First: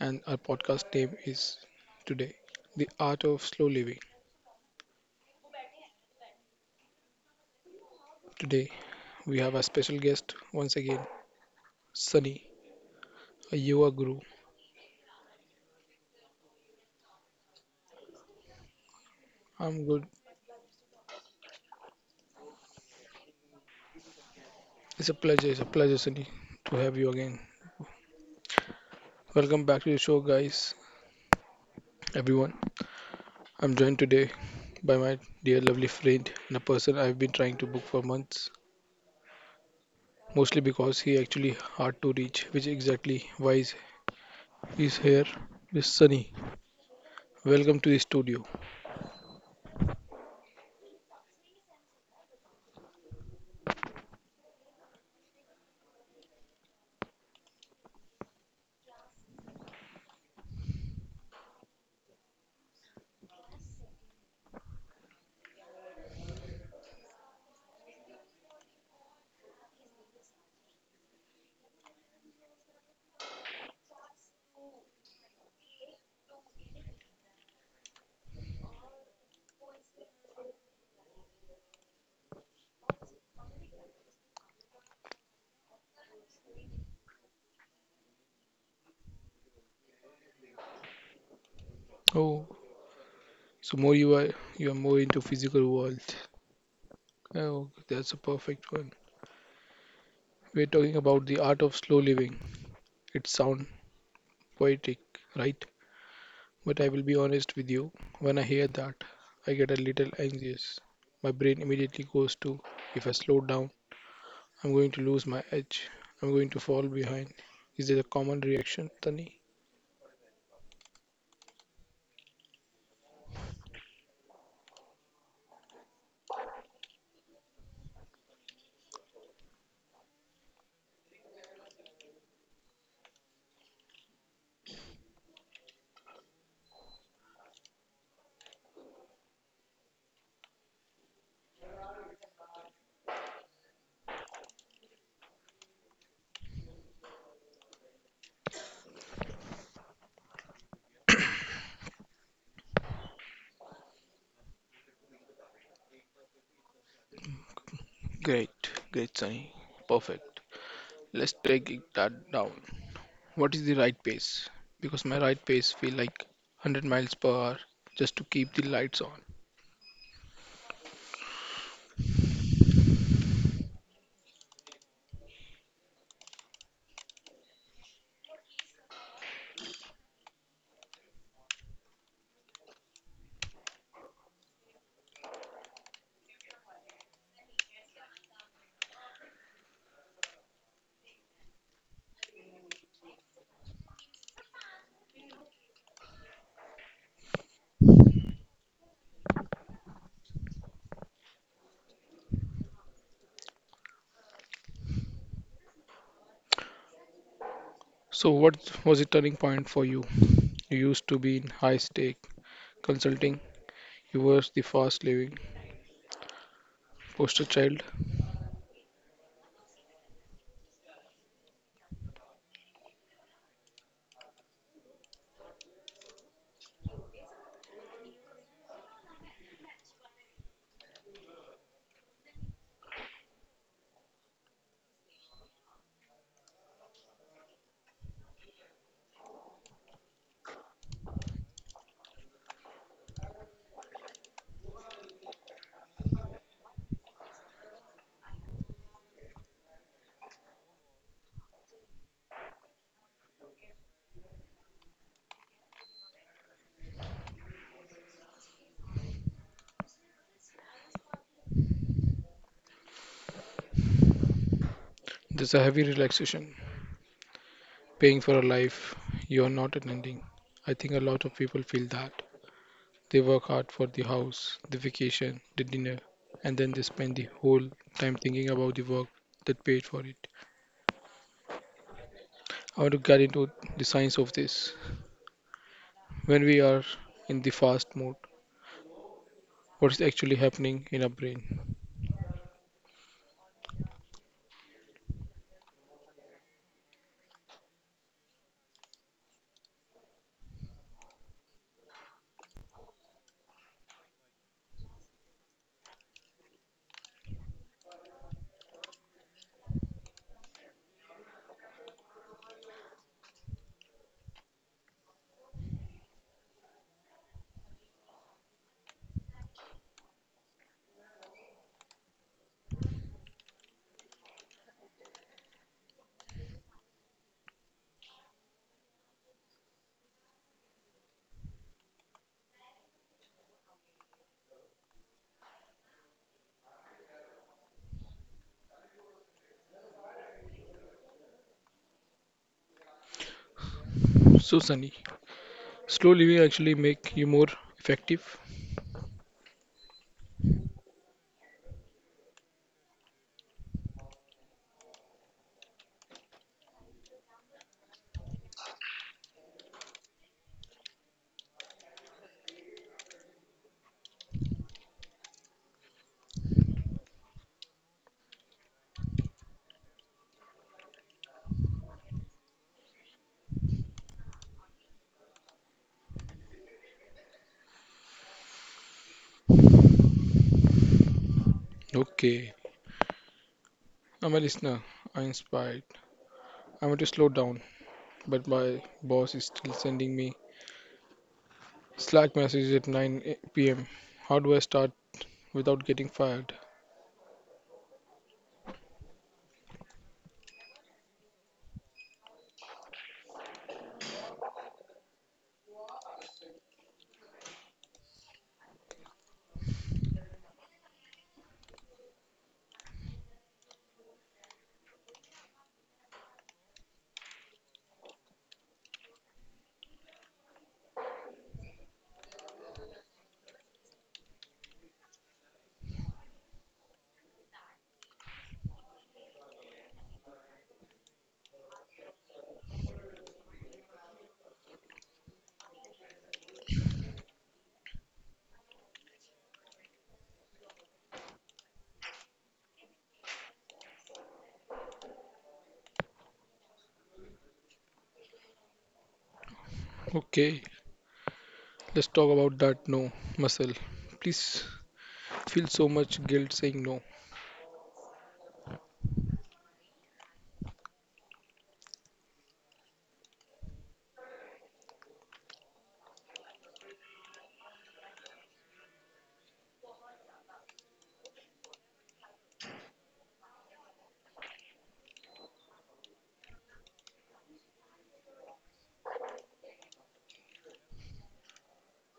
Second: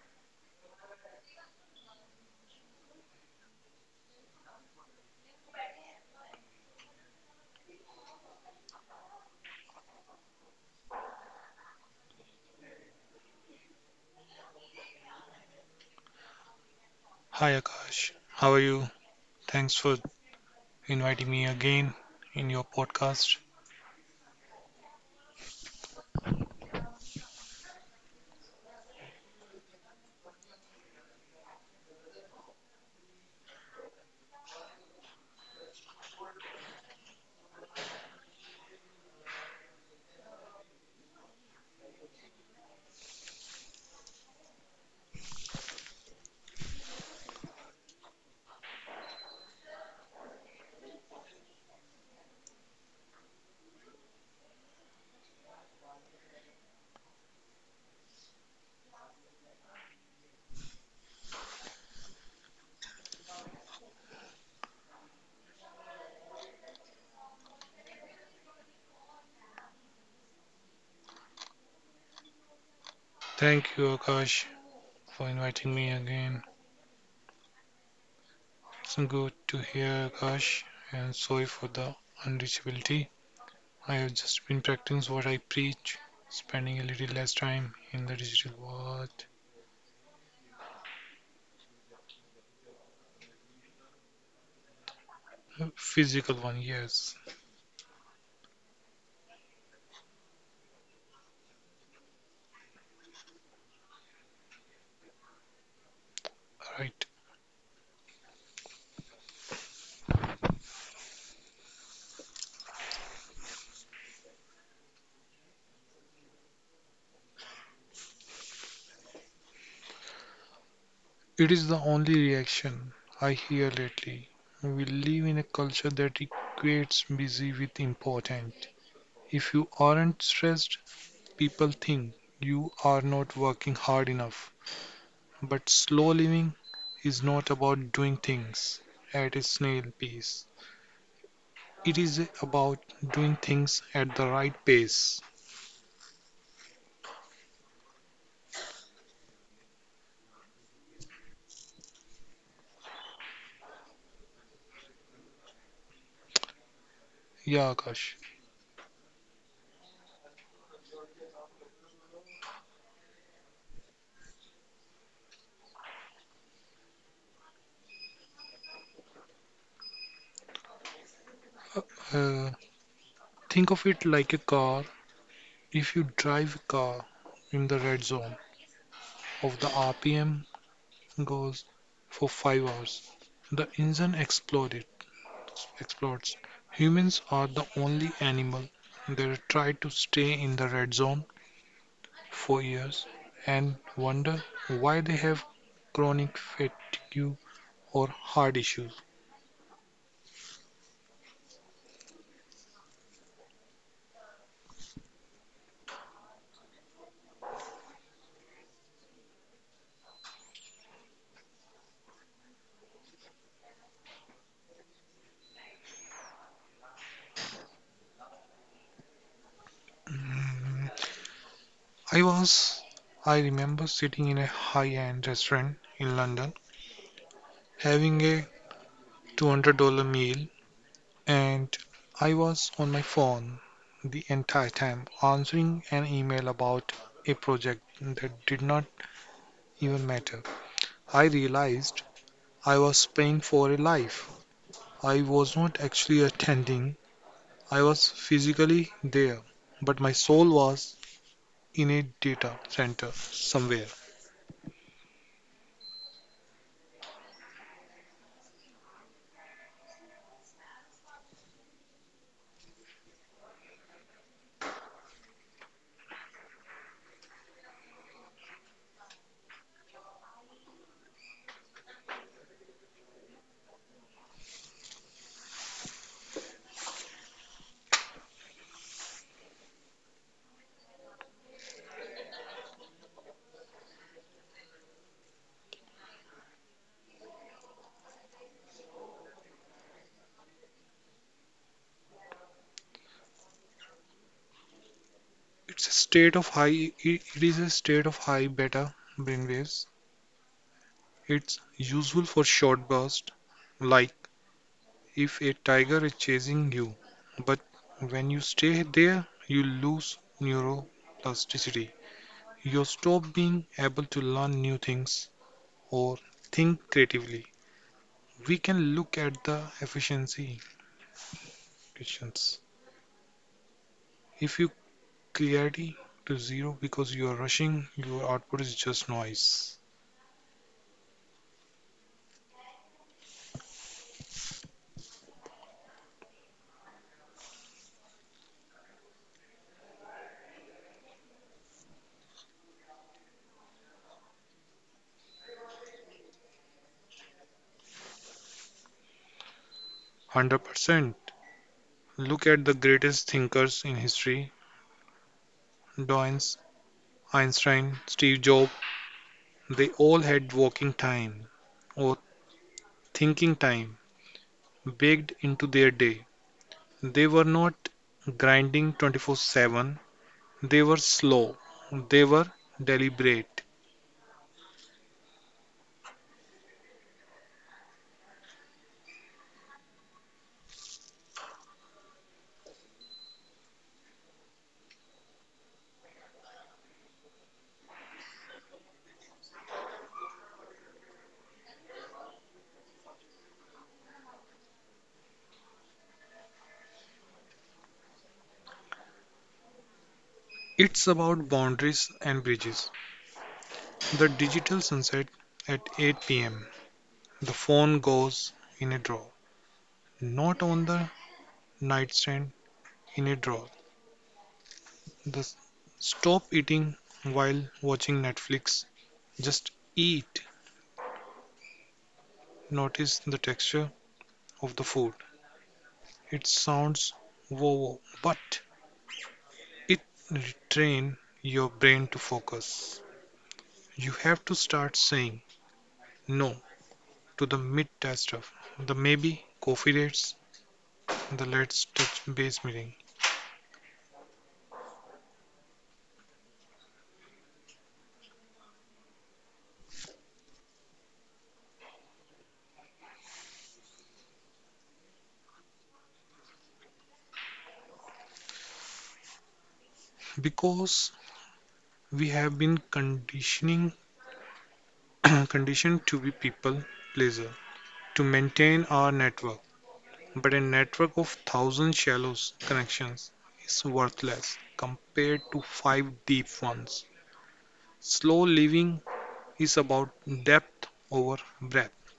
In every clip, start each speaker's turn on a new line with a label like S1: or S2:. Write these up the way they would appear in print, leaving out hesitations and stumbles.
S1: And our podcast name is today The Art of Slow Living. Today, we have a special guest once again, Sunny, a yoga guru.
S2: Hi Akash, how are you? Thanks
S1: I'm
S2: for
S1: good.
S2: inviting me again in your podcast.
S1: It's a pleasure, Sunny, to have you again. Welcome back to the show, guys, everyone. I'm joined today by my dear lovely friend and a person I've been trying to book for months, mostly because he actually hard to reach, which exactly why is here is Sunny. Welcome to the studio.
S2: Thank you, Akash, for inviting me again. It's good to hear, Akash, and sorry for the unreachability. I have just been practicing what I preach, spending a little less time in the digital world.
S1: Oh, so more you are more into physical world.
S2: Physical one, yes.
S1: Oh, that's a perfect one. We're talking about the art of slow living. It sounds poetic, right? But I will
S2: Right.
S1: be honest with you. When I hear that, I get a little anxious. My brain immediately goes to if I slow down, I'm going to lose my edge. I'm going to fall behind. Is that a common reaction, Sunny?
S2: It is the only reaction I hear lately. We live in a culture that equates busy with important. If you aren't stressed, people think you are not working hard enough, but slow living is not about doing things at a snail pace. It is about doing things at the right pace. Yeah, Akash.
S1: Great, great, Sunny. Perfect. Let's take it that down. What is the right pace? Because my right pace feel like 100 miles per hour just to keep the lights on.
S2: Uh, uh, think of it like a car. If you drive a car in the red zone of the RPM goes for 5 hours, the engine exploded, explodes. Humans are the only animal that try to stay in the red zone 4 years and wonder why they have chronic fatigue or heart issues.
S1: So what was the turning point for you? You used to be in high stake consulting. You were the fast living poster child.
S2: Mm, I was. I remember sitting in a high end restaurant in London having a $200 meal, and I was on my phone the entire time answering an email about a project that did not even matter. I realized I was paying for a life I was not actually attending. I was physically there, but my soul was in a data center somewhere.
S1: There's a heavy relaxation, paying for a life you are not attending. I think a lot of people feel that. They work hard for the house, the vacation, the dinner, and then they spend the whole time thinking about the work that paid for it. I want to get into the science of this. When we are in the fast mode, what is actually happening in our brain.
S2: It's a state of high it is a state of high beta brainwaves. It's useful for short bursts, like if a tiger is chasing you. But when you stay there, you lose neuroplasticity. You stop being able to learn new things or think creatively. We can look at the efficiency questions. If you Clarity to zero because you are rushing, your output is just noise.
S1: So, Sunny, slow living actually make you more effective.
S2: 100%. Look at the greatest thinkers in history: Dawkins, Einstein, Steve Jobs. They all had walking time or thinking time baked into their day. They were not grinding 24/7, they were slow, they were deliberate.
S1: Okay, I'm a listener. I'm inspired. I want to slow down, but my boss is still sending me Slack messages at 9 p.m. How do I start without getting fired?
S2: It's about boundaries and bridges. The digital sunset at 8 pm. The phone goes in a drawer. Not on the nightstand, in a drawer. The s- Stop eating while watching Netflix. Just eat. Notice the texture of the food. It sounds woo, but it retrain your brain to focus. You have to start saying no to the mid-test stuff, the maybe coffee dates, the let's touch base meeting,
S1: Okay, let's talk about that no muscle. Please feel so much guilt saying no.
S2: because we have been conditioning conditioned to be people pleaser, to maintain our network, but a network of 1,000 shallow connections is worthless compared to 5 deep ones. Slow living is about depth over breadth.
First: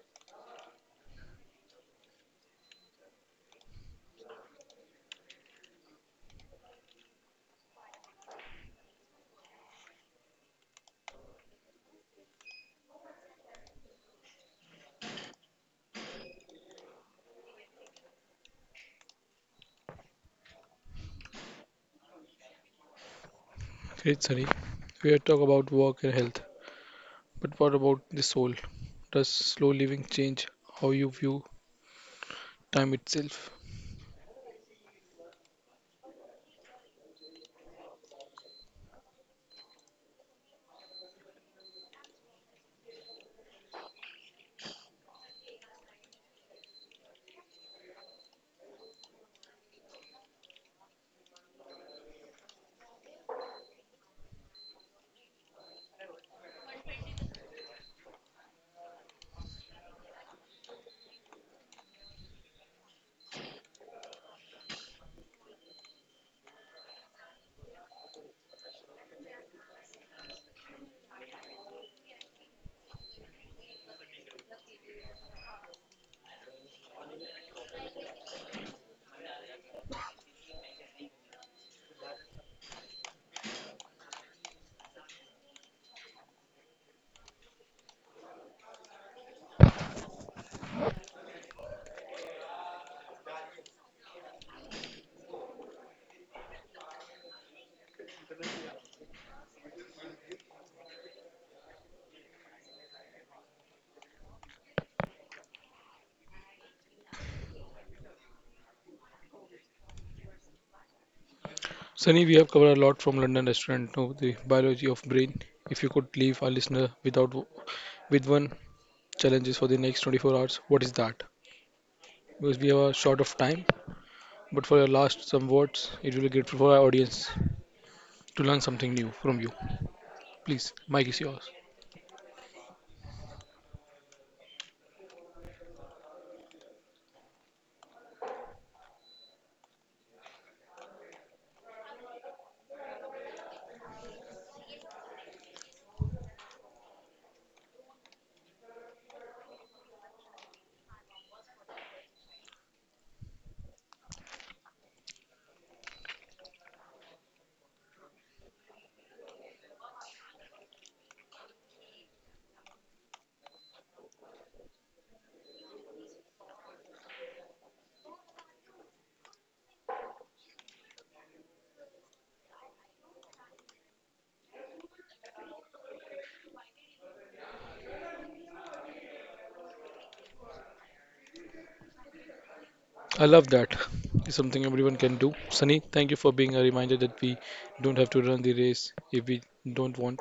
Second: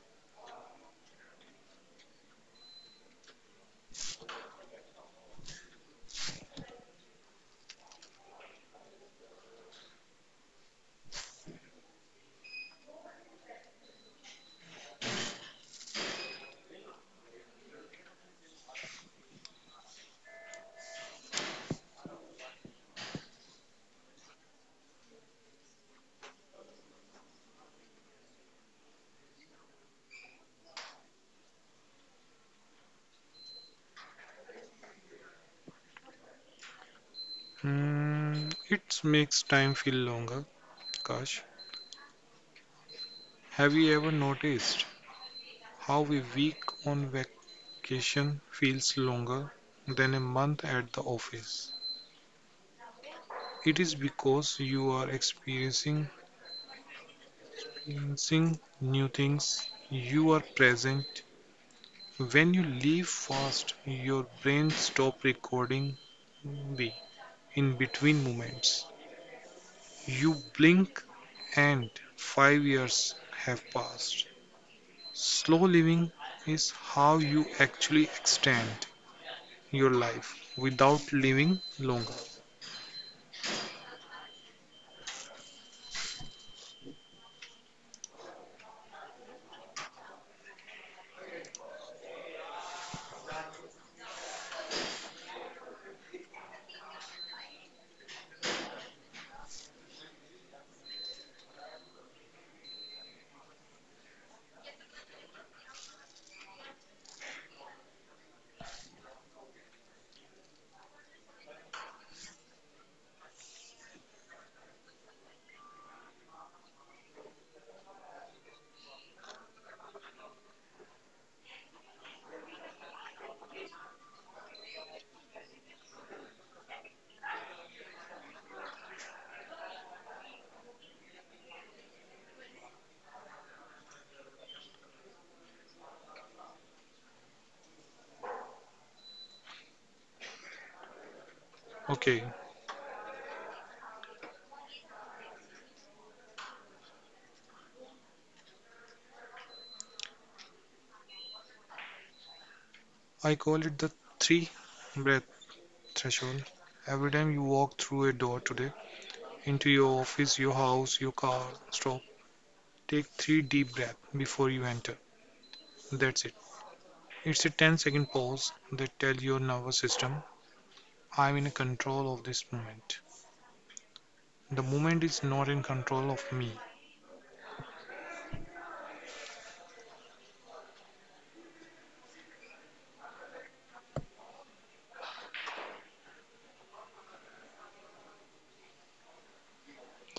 S1: Great, Sunny. We are talk about work and health. But what about the soul? Does slow living change how you view time itself?
S2: Hmm, it makes time feel longer. Gosh, have you ever noticed how a week on vacation feels longer than a month at the office? It is because you are experiencing new things. You are present. When you leave fast, your brain stops recording the in between moments. You blink and 5 years have passed. Slow living is how you actually extend your life without living longer.
S1: Sunny, we have covered a lot from London restaurant to the biology of brain. If you could leave our listener without with one challenges for the next 24 hours, what is that? Because we are short of time, but for your last some words, it will be great for our audience to learn something new from you. Please, mic is yours.
S2: Okay, I call it the three breath threshold. Every time you walk through a door today, into your office, your house, your car, stop, take three deep breaths before you enter. That's it. It's a ten-second pause that tells your nervous system, I'm in control of this moment. The moment is not in control of me.
S1: I love that. It's something everyone can do. Sunny, thank you for being a reminder that we don't have to run the race if we don't want.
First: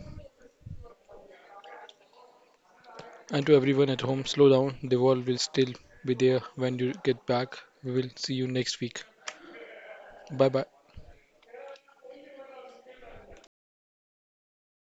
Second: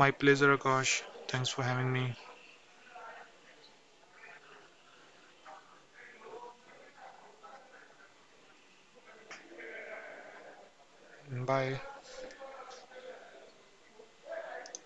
S2: My pleasure, Akash. Thanks for having me.
S1: And to everyone at home, slow down. The world will still be there when you get back. We will see you next week. Bye bye.
S2: Bye.